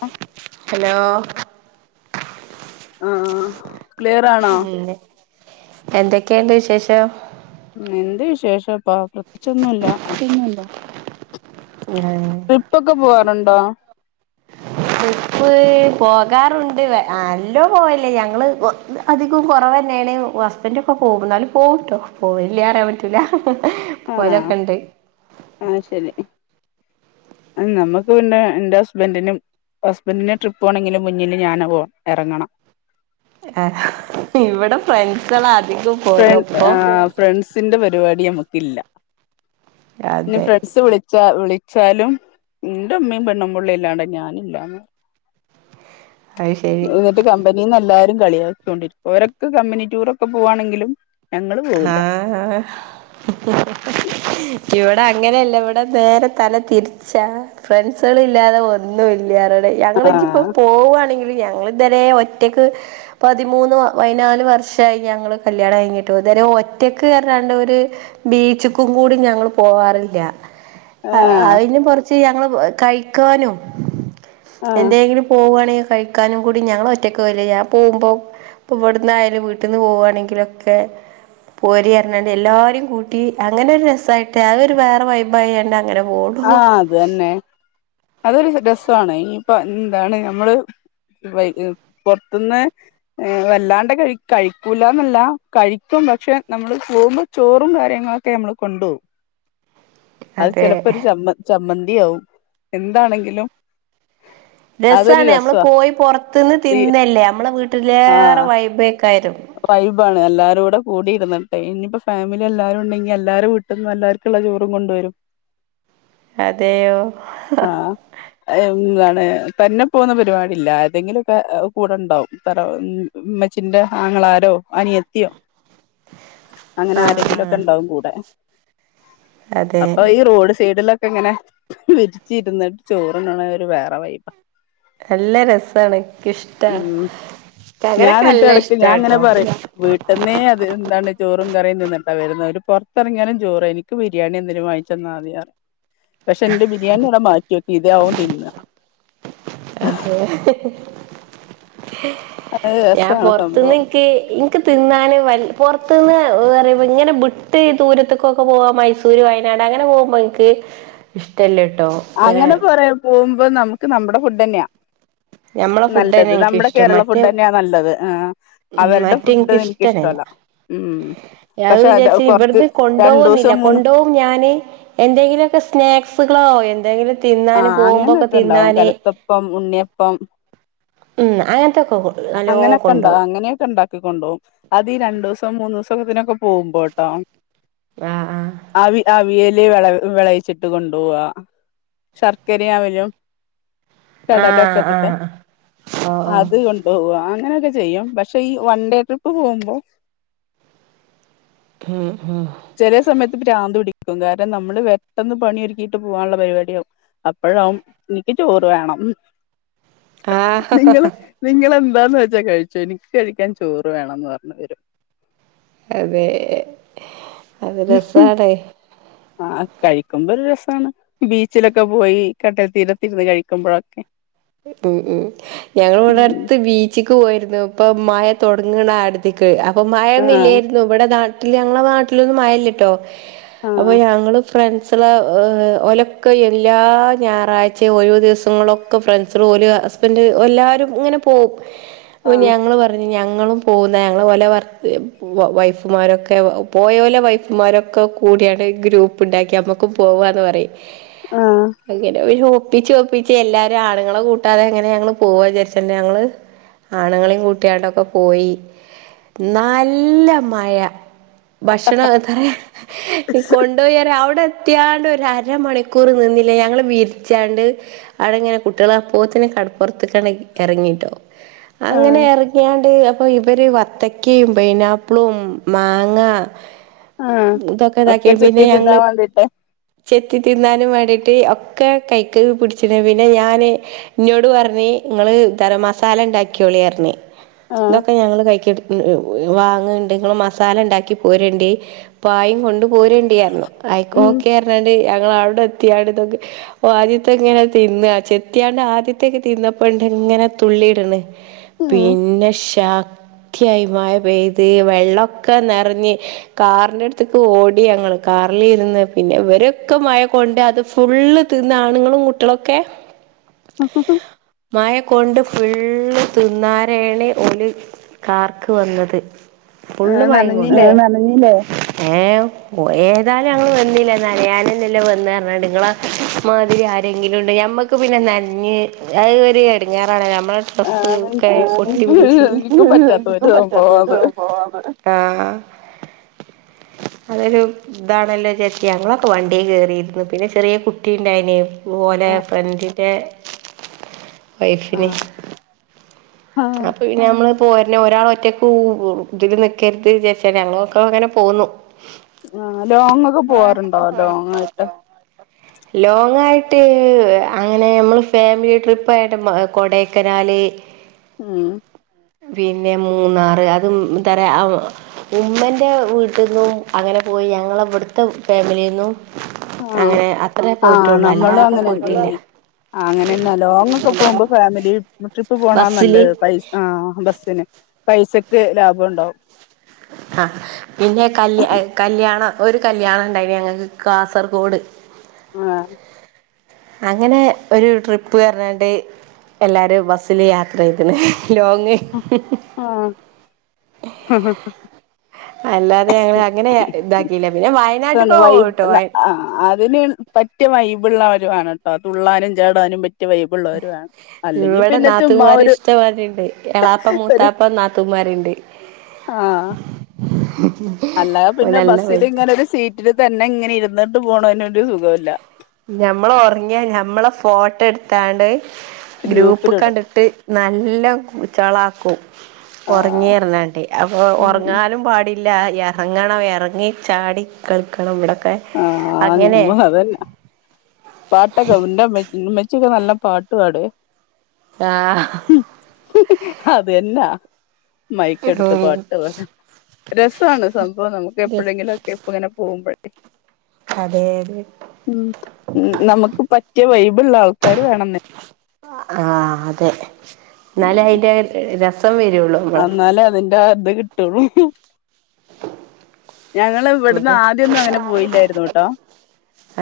ആ ഹലോ? ആഹ് ക്ലിയർ ആണോ ഉം നി എന്തെക്കെണ്ട് വിശേഷം? എന്ത് വിശേഷപ്പോ പ്രതെചൊന്നുല്ല. ഒന്നുല്ല ആഹ് ട്രിപ്പൊക്കെ പോവാറുണ്ടോ? ട്രിപ്പ് പോകാറുണ്ട് വ അല്ലോ പോവല്ല്യ ഞങ്ങള് ഒ അധികം കൊറവന്നാണ് ഹസ്ബൻ് ഒക്കെ പോകും ന്നാലും പോവുംട്ടോ പോവല്യ അറിയാപറ്റൂല ഹഹ ആഹ് ആ ശെരി. നമ്മുക്ക് പിന്നെ എന്റെസ്ബന്റിനും ഹസ്ബന്റിന് ട്രിപ്പോണെങ്കില് മുന്നില് ഞാന് പോ എറങ്ങണം. ഹെ ഇവിടെ ഫ്രണ്ട്സെളാ അധികും. ഫ്രണ്ട് ആ ഫ്രണ്ട്സിന്റെ പരിവാടി അമ്മക്കില്ല. നി അതെ ഫ്രെണ്ട്സ്‌ വ്ളി ച്ച വിളിച്ചാലും എന്റെ അമ്മീ പെണ്ണും പുള്ളി ഇല്ലാണ്ട് ഞാനില്ലാന്ന്. അത് ശരി എന്നിട്ട് കം മ്പനീന്നെല്ലാരും കളിയാക്കൊണ്ടിരിക്കും ഓരെക്കെ കമ്പനിടൂറക്കെ പോവാണെങ്കിലും. ഞങ്ങള് പോവില്ല ആഹ് ഹഹ ഇവടെങ്ങനല്ല ഇവടെ നേരെ തല തിരു ച്ചാ ഫ്രണ്ട്സെളില്ലാതെ ഒന്നും ഇല്ലാറോടെ ഞങ്ങെള് ജ്ജ്പ്പോ ആഹ് പോവാണെങ്കിലും ഞങ്ങള് ഇതരെ ഒറ്റക്ക് പതിമൂന്ന് പയിനാല് വർഷായി ഞങ്ങള് കല്യാണം കഴിഞ്. റ്റുതരെ ഒറ്റക്കെർഞാണ്ട് ഒര് ബീച്ച്ക്ക്‌ കൂടി ഞങ്ങള് പോവാറില്ല. അ ആഹ് അയിന് പറച്ച് ഞങ്ങള് പ കഴിക്കാനും. ആഹ് എന്തെങ്കിലും പോവാണെങ്കി കഴി ക്കാനുംകൂടി ഞങ്ങള് ഒറ്റക്കോ വലില്ല ഞാ പൊമ്പോ പ വ്ട്ന്നായാലും വീട്ടിന്ന് പോവാണെങ്കിലൊക്കെ പോരിഅർഞ്ഞാണ്ട് എല്ലാരി കൂട്ടി അങ്ങനെഒരുരസായിട്ട് അതൊരു വേറെ വൈബായാണ്ട് അങ്ങനെ പോവോൾ ആഹ് അതന്നെ അതൊരു രസാണ് ഇനിയിപ്പൊ ന്താണ് അമ്മള് പൊർത്തുന്ന് ഏ വല്ലാണ്ട് കയ് കഴിക്കൂലന്നല്ല കഴിക്കും പക്ഷെ നമ്മള് പോമ്പോ ചോറും കാര്യങ്ങളൊക്കെ ഞമള് കൊണ്ടോവും അത് അതെ ചെലപ്പോ ഒരു ചമ്മ ചമ്മന്തിയാവും എന്താണെങ്കിലും അതൊരു രസാണ് അമ്ള് രസവാ പോയി പൊർത്തുന്ന് ഈ തിന്നല്ലേ നമ്മളെ വീട്ടിലേറെ ആഹ് വൈബേക്കാരം വൈബാണ് എല്ലാരൂടെകൂടിന്ന്ട്ട് ഇനിയിപ്പോ ഫാമിലി എല്ലാരും ഉണ്ടെങ്കി എല്ലാരും വ് ട്ട്ന്ന് എല്ലാർക്കുള്ള ചോറും കൊണ്ടുവരും അതെയോ ഹ ന്നാണ് തന്നെപോന്നപരിപാടില്ല ആരെതെങ്കിലൊക്കെ കൂടെണ്ടാവും തറോ മ്മച്ചിന്റെ ആങ്ങളാരോ അനിയത്തിയോ ആഹ് അങ്ങനാരെങ്കില്ലൊക്കെണ്ടാവും കൂടെ അതെ അപ്പൊ ഈറോഡ് സൈഡിലോ പ്പങ്ങനെ വെച്ചിരിന്നിട്ട് ചോറ്ന്ന്ണേ ഒരു വേറെ വൈബാ അല്ലെ രസാണ് ക്ക്ഇഷ്ട്ടാ ഞാന്ന്ട്ട് എട്ക്ക് ഞാൻ ഇങ്ങനെ പർയും വ് ന്നെയ അത് എന്താണ് ചോറും കറിയും നിന്നിട്ടാ വരുന്ന ഒരു പുറത്തിറങ്ങാനും ചോറ് എനിക്ക് ബിരിയാണി എന്തിനും വാ ചെന്നാതിറ പക്ഷെ എന്റെ ബിരിയാണിടെ മാറ്റിയോക്കെ ഇത ആവും തിന്ന അതെ ഞാൻ രസാണ് പൊർത്തുന്ന് സംഭവം ഇൻക്ക് തിന്നൻ വ പുറത്ത്ന്ന് വ ഇങ്ങെനെ വിട്ട് ഈ ദൂരത്തക്കൊക്കെ പോകൻ മൈസൂ സൂര് വയനാട് അങ്ങനെ പോകുമ്പ എനിക്ക് ഇഷ്ടമല്ല കേട്ടോ അങ്ങനെ പോ പോകുമ്പോ നമുക്ക് നമ്മുടെ ഫുഡന്നെയാ ഞമ്മളെ ഫുഡന്നെ നല്ലത് എനിക്ക് നമ്മടെ ഇഷ്ടം കേരള മറ്റേ ഫുഡ് തന്നെയാ നല്ലത് ആഹ് ഉം അവര്ടെ മറ്റേ ഫുഡ് എനിക്ക് ഇഷ്ടന്നല്ല എനിക്കിഷ്ടല്ല ഉം അത് പക്ഷെ അ വിചാരിച്ച കൊറച്ച് ഇവിടുന്ന് രണ്ടു കൊണ്ടോവൊന്നില്ല ദിവസം മൂന്ന് കൊണ്ടോവും ഞാന് എന്തെങ്കിലുക്കെ സ്നാക്സുകളോ എന്തെങ്കിലും തിന്നാന് പോകുമ്പോക്കെ തിന്നാന് പ്പം ഉണ്ണിയപ്പം ഉം അങ്ങനത്തൊക്കെ നല്ലോ അങ്ങനൊക്കെ ഉണ്ടോ കൊണ്ടോവും അങ്ങനെയൊക്കെ ഉണ്ടാ കൊണ്ടുപോകും അത് രണ്ടുസം മൂന്ന് ദിവസംത്തിനൊക്കെ പോകുമ്പോട്ടോ ആഹ് അവ അവിയല വിള വിളയിച്ചിട്ട് കൊണ്ടുപോവാ ശർക്കര ആവലും ആഹ് കടലൊക്കെ ഇട്ടിട്ട് ആഹ് ആഹ് ഓ ഓ അതുകൊണ്ട് ഓ അങ്ങനെയൊക്കെ ചെയ്യും പക്ഷെ ഈ വൺ ഡേ ട്രിപ്പ് പോകുമ്പ ഉം ഉം ചെല സമയത്ത് ഭ്രാന്ത് പിടിക്കും കാരണം നമ്മള് പെട്ടെന്ന് പണിയ ഒരുക്കിയിട്ട് പോകാനുള്ള പരിപാടിയാകും അപ്പഴ ഇൻക്ക് ചോറ് വേണം നിങ്ങള് ആഹ് നിങ്ങളെന്താന്ന് വെച്ചാ കഴിച്ചോ എനിക്ക് കഴിക്കാൻ ചോറ് വേണംന്ന് പറഞ്ഞ് വരും അതെ അത് രസണേ ആഹ് കഴിക്കുമ്പോ ഒരു രസണ് ബീച്ചിലൊക്കെ പോയി കട്ട തീരത്തിരുന്ന് കഴിക്കുമ്പോഴൊക്കെ ഉം ഉം ഞങ്ങൾ ഉം ഉണർത്ത് ബീച്ചക്ക് പോയിരുന്നു ഇപ്പൊ മഴ തൊടങ്ങണ അടു ഇക്ക് അപ്പൊ ആഹ് മഴൊന്നില്ലേര്ന്നു വടെ നാട്ടില് ഞങ്ങളെ നാട്ടിലൊന്നും മഴ ല്ല്യട്ടോ അപ്പൊ ആഹ് ഞങ്ങള് ഫ്രൺ സല ഓഹ് ഒലക്ക എല്ലാ ഞായറാഴ്ച്ചേം ഒഴിവ് ദിവസങ്ങളൊ ക്ക ഫ്രണ്ട് സള ഓല് ഹസ്‌ബൻ്റ് എല്ലാരും ഇങ്ങനെ പോവും പ്പൊ ആഹ് ഞങ്ങള് പർ പർഞ്ഞ് ഞങ്ങളും പോവും ന്ന ഞങ്ങളെ ഓലെ വർക്ക് വ വൈഫുമാരൊക്കെ പോയോലെ വൈഫുമാരൊ ക്കെ കൂട്യാണ്ട് ഒര് ഗ്രൂപ്പ് ണ്ടാക്കി അമ്മക്കും പോവാന്ന് പറയും ആഹ് പയ്യെ [unintelligible] പിന്നെ ഒപ്പിച്ചൊപ്പിച്ച് എല്ലാരാണ്ങ്ങളെ കൂട്ടാതെ ങ്ങനെ ഞങ്ങള് പോവാചാര്ച്ചണ്ട് ഞങ്ങള് ആണ്ങ്ങളെ കൂട്ട്യാണ്ടൊക്കെ പോയി നല്ല മഴ ഭക്ഷണ എത്തറെയ കൊണ്ടോയറ്യാ അവടെത്ത്യാണ്ടൊരരമണിക്കൂർ നിന്നില്ല ഞങ്ങള് വിരിച്ചാണ്ട് അടെങ്ങനെ കുട്ട്യെളപ്പോത്തിന് കടപ്പൊർത്ത്കാണ്ട് ഇറങ്ങിട്ടോ അങ്ങനെ ആഹ് ഇറങ്ങ്യാണ്ട് അപ്പോ ഇവര് വത്തക്കിം പൈനാപ്പ്ളും മാങ്ങ ആഹ് ഇതൊക്കെ താക്കി ഒക്കെ പിന്നെ ചെത്തി ഞങ്ങള് തിന്നാൻ വേണ്ടിട്ട് ചെത്തി തിന്നാനും വേണ്ടിയിട്ട് ഒക്കെ കൈക്ക് പിടിച്ച്ണ് പിന്നെ ഞാ ന് ഇന്നോട് പർഞ്ഞ് ഇങ്ങള് ഗരം മസാലണ്ടാക്ക്യോള്യർഞ്ഞ്. ആഹ് ഇതൊക്കെ ഞങ്ങള് കൈകെട് എഹ് എഹ് വാങ്ങ്ണ്ട് ഇങ്ങള് മസാല ണ്ടാക്കി പോരണ്ടി പായിം കൊണ്ട് പോര ണ്ടിയർഞ്ഞു അയ് ഉം ഓക്കെ ഞ്ഞാണ്ട് ഞങ്ങ വടെത്ത്യാട് തൊക്കെ ഓഹ് ആദ്യത്തെങ്ങനെ തിന്ന ചെ ത്ത്യാണ്ട് ആദ്യത്തേക്ക് തിന്നപ്പോണ്ട് ങ്ങനെ തുള്ളി ട്ണ്. ഉം പിന്നെ ശ ക്ത്യായി മഴ പെയ്ത് വെള്ളൊക്കെ നെറഞ്ഞ് കാറിന്റെട്ത്ത്ക്ക് ഓടി ഞങ്ങള് കാറിലിര്ന്ന് പിന്നെ ഇവരൊക്കെ മഴ കൊണ്ട് അത് ഫുള്ള് തിന്ന് ആണ്ങ്ങളും കുട്ട്യെളൊക്കെ മഴ കൊണ്ട് ഫുള്ള് തിന്നാരേണ് ഓല് കാറ്ക്ക് വന്നത് ഫുള്ള് ആഹ് മഴിം കൊണ്ട്. നനഞ്ഞില്ലേ ആണാണ് നഞ്ഞ്ല്ലേ ഏം ഒഹ് ഏതാലും ഞങ്ങള് വന്നില്ല നനയാനന്നല്ലേ വന്നേർഞ്ഞാണ്ട് ഇങ്ങള മാതിരി ആരെങ്കിലുണ്ട് ഞമ്മക്ക് പിന്നെ നഞ്ഞ് അത് ഒര് എടങ്ങേറാണല്ലേ നമ്മളട് ഡ്രസ്സ് ആഹ് ക്കെ എനിക്ക് ഒട്ടി പിടിച്ച് എനിക്കും പറ്റാത്ത ഒരു [unintelligible] സംഭവാ അത് പറ്റാത്തോൽക്കൊക്കെ പോവാം പറ ആഹ് അതൊരു താണല്ലോച്ചാര്ച്ച് ഞങ്ങളൊക്കെ വണ്ടി കേറിര്ന്ന് പിന്നെ ചെറ്യേ കുട്ടി ണ്ടായിനി. ഓലെ ആഹ് ഫ്രണ്ടിന്റെ വൈഫിന്. ആഹ് ആഹ് അപ്പൊ പിന്നെ അമ്മള് പോര്ണെ ഒരാളൊറ്റ ത്തൂന്നു ഇതില് നിക്കര്ത് ചാര്ച്ചാണ്ട് ഞങ്ങളൊക്കൊങ്ങനെ പോന്നു. ആഹ് ലോങ്ങൊക്കെ പോവാറ്ണ്ടോ ലോങ്ങായിട്ട്. ലോങ്ങായിട്ട് അങ്ങനെ അമ്മള് ഫാമിലി ട്രിപ്പായിട്ട് ബ കൊടൈക്കനാല് ഉം പിന്നെ മൂന്നാറ് അതും ന്തറ്യാ അത് ഉമ്മൻ്റെ വീട്ട്ന്നും അങ്ങനെ പോയി ഞങ്ങളവട്ത്തെ ഫാമിലിന്നും ആഹ് അങ്ങനെ അത്രേ പോയിട്ടൊള്ളു അല്ലാതെ പോയിട്ടില്ല. ആഹ് അങ്ങനെന്നാ ലോങ്ങൊക്കെ പോവുമ്പോ ഫാമിലി ട്രിപ്പ് പോണാ ബസ്സില് നല്ലത്. പൈ ആഹ് ബസ്സിന് പൈസക്ക് ലാഭം ഉണ്ടാവും ആ പിന്നെ കല് കല്യാണം ഒരു കല്യാണം ഉണ്ടായിന് ഞങ്ങൾക്ക് കാസർഗോഡ് ആഹ് അങ്ങനെ ഒരു ട്രിപ്പ് പറഞ്ഞാണ്ട് എല്ലാവരും ബസ്സിൽ യാത്ര യാത്ര ചെയ്ത്ണ് ലോങ്ങ് ആഹ് അല്ലാതെ ഞങ്ങള് അങ്ങനെ ഇതാക്കിയില്ല പിന്നെ വയനാട്ട്ക്ക് വൈബ് ട്ടോ ആ ആത് അതിന് പറ്റിയ വൈബുളള്ളവര വാണ് കേട്ടോ തുള്ളാനും ചാടാനും പറ്റി ഇവിടെ ചുമ്മാ നാത്തുൻമാര് ഒരു ഇഷ്ട്ട മാതിരി ഇണ്ട് എളാപ്പ മൂത്താ ഇപ്പം നാത്തൂൻമാരുണ്ട് ആഹ് ഓക്ക [inaudible] അല്ലാതെ പിന്നെ ബസ്സിൽ ഇങ്ങനെ ഒരു സീറ്റില് തന്നെ ഇങ്ങനെ ഇരുന്നിട്ട് പോകണന് ഒരു സുഖമില്ല ഞമ്മൾ ഉറങ്ങിയാ ഞമ്മളെ ഫോട്ടോ എടുത്താണ്ട് ഗ്രൂപ്പ് ക്കാ ഗ്രൂപ്പിലിടും ഇട്ട് നല്ല ച്ചളാക്കും ആ ഉറങ്ങിറങ്ങാണ്ടി അപ്പൊ ഉം ഉറങ്ങാലും പാടി ഇല്ല ഇറങ്ങണം ഇറങ്ങി ചാടി കളിക്കണം ഇവിടൊക്കെ ആഹ് അങ്ങനെ മ്മ അതെന്നെ പാട്ടൊക്കെ ഇന്റെ ഇമ്മച്ചി ഒക്കെ നല്ല പാട്ട് പാടുവെ ആഹ് അതെന്നാ മൈക്കെടുത്ത് ഉം പാട്ട് വേണം രസമാണ് സംഭവം നമുക്ക് അതെ എപ്പോഴെങ്കിലും ഒക്കെ ഇപ്പം ഇങ്ങനെ പോകുമ്പോ അതെ അതെ ഉം നമുക്ക് പറ്റിയ വൈബ് ഉള്ള ആൾക്കാര് വേണംന്ന് ആഹ് അതെ ഇന്നാലേ അതിന്റെ രസം വരുള്ളു ഇന്നാലേ അതിന്റെ അത് കിട്ടെള്ളൂ [inaudible] ഞങ്ങള് ഇവിടുന്ന് ങ്ങട്ട് ആദ്യൊന്നും അങ്ങനെ പോയില്ലായിരുന്നു ട്ടോ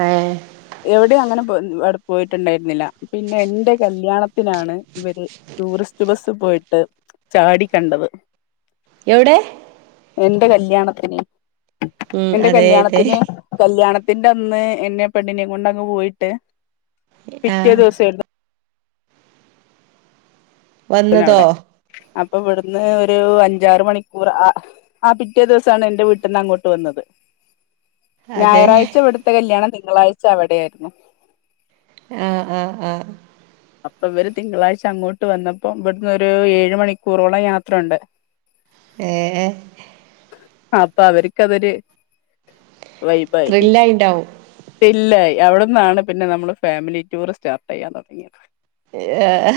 ഏഹ് എവിടെയും അങ്ങനെ പോയിട്ടുണ്ടായിരുന്നില്ല പിന്നെ എന്റെ കല്യാണത്തിനാണ് ഇവര് ടൂറിസ്റ്റ് ബസ്സ് പോയിട്ട് ചാടി കണ്ടത് എവിടെ എന്റെ കല്യാണത്തിന് ഉം എന്റെ അതെ അതെ കല്യാണത്തിന് കല്യാണത്തിന്റെ അന്ന് എന്നെ പെണ്ണിനെ കൊണ്ടങ്ങ് പോയിട്ട് പിറ്റേ ആഹ് ദിവസെയിരുന്നു വന്നതോ ന്നെവിടെ അപ്പൊ ഇവിടുന്ന് ഒരു അഞ്ചാറ് മണിക്കൂർ ആ ആ പിറ്റേ ദിവസാണ് എന്റെ വീട്ടിന്ന് അങ്ങോട്ട് വന്നത് അതെ ഞായറാഴ്ച ഇവിടുത്തെ കല്യാണം തിങ്കളാഴ്ച അവിടെയായിരുന്നു ആഹ്ആഹ്ആഹ് അപ്പൊ ഇവര് തിങ്കളാഴ്ച അങ്ങോട്ട് വന്നപ്പോ ഇവിടുന്ന് ഒരു ഏഴ് മണിക്കൂറോളം യാത്രണ്ട് ഏ ഏ അപ്പ അവർക്ക് അതൊരു വൈബായി ത്രില്ലായിണ്ടാവും ഇല്ല അവിട്ന്നാണ് പിന്നെ നമ്മള് ഫാമിലി ടൂർ സ്റ്റാർട്ട് ചെയ്യാൻ തൊടങ്ങിയത് ഏ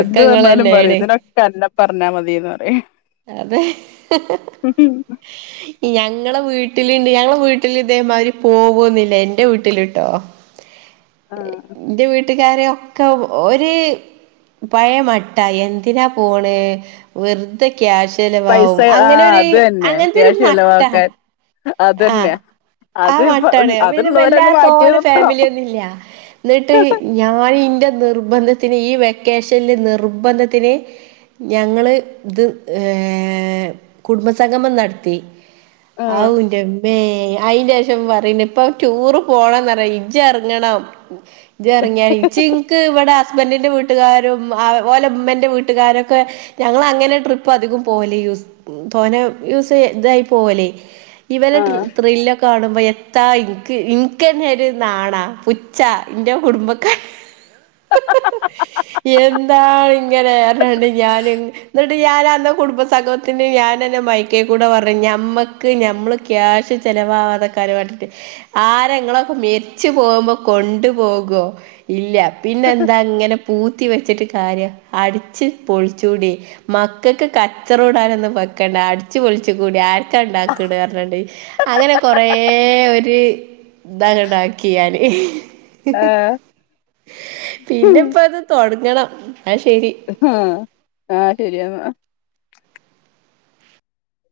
എന്ത് പറഞ്ഞാലും പറിം ഇതിനോക്കെ അന്നെ പറഞ്ഞാ മതിന്ന് പറി അത് ഞങ്ങളെ വീട്ടില്ണ്ട് ഞങ്ങളെ വീട്ടിൽ ഇതേമാതിരി പോവോന്നുല്ല എന്റെ വീട്ടിലിട്ടോ ആ എന്റെ വീട്ടുകാരോ ക്ക ഒര്പയേ മട്ട എന്തിനാ പോണ് വെറുതെ ക്യാശ് പൈസ ചെലവാകും ആ അങ്ങനൊര് അത് തന്നെ അങ്ങനത്തെരു ക്യാഷ് മട്ടാ ചെലവാക്കാൻ അതന്നെ അത് ആഹ് ഇപ്പ മട്ടണ്പിന്നെ അതുള്ളവരങ്ങ് മാറ്റി വല്ലാതോനെ നിർത്തണം ഫാമിലിയൊന്നുല്ല ന്നിട്ട് ഞാൻ ഇന്റെ നിർബന്ധത്തിന് ഈ വെക്കേഷനില് നിർബന്ധത്തിന് ഞങ്ങള് ഇത് ഏ കുടുംബ സംഗമം നടത്തി ആഹ് ആവുൻ ന്റെമ്മേ അയിന്റെഷം പറിണ്ഇപ്പൊ ടൂറ് പോണന്ന്റിയ ഇജ് എറങ്ങണം ജറങ്ങ്യായിച്ചിങ് ക്ക് ഇവിടെ ഹസ്ബൻഡിന്റെ വീട്ടുകാരും ഓലെമ്മന്റെ വീട്ടുകാരൊക്കെ ഞങ്ങള് അങ്ങനെ ട്രിപ്പ് അധികം പോവല് യൂസ് തോന യൂസ് ഇതായി പോവല് ഇവരെ ആഹ് ത്രിലെക്കെ കാണുമ്പോ എത്താ ഇന്ക്ക് ഇന്ക്ക നെ ഒരു നാണാ പുച്ചാ ഇന്റെ കുടുംബക്കാര എന്താ ഇങ്ങനെറഞ്ഞാണ്ട് ഞാന് ട്ട്ഞാനന്ന് കുടുംബ സംഘമത്തിന് ഞാനെന്നെ മൈക്ക കൂടെ പറഞ് ഞമ്മക്ക് ഞമ്മള് ക്യാഷ് ചെലവാവാതെക്കാനു വേണ്ടിട്ട് ആരങ്ങളൊക്കെ മരിച്ചു പോകുമ്പോ കൊണ്ടു പോകോ ഇല്ല പിന്നെന്താ ഇങ്ങനെ പൂത്തി വെച്ചിട്ട് കാര്യം അടിച്ച് പൊളിച്ചൂടെ മക്കക്ക് കച്ചറകൂടാനൊന്നും വെക്കണ്ട അടിച്ചു പൊളിച്ചു കൂടി ആ ക്കണ്ടാക്ക്ണ് അങ്ങനെ കൊറ ഒരു ഇതങ്ങട്ടാക്കി ഞാന് ആഹ് പിന്നെപ്പൊത് തൊടങ്ങണം ന്നാശരി മ്ഹ ആഹ് ശരി ന്നാ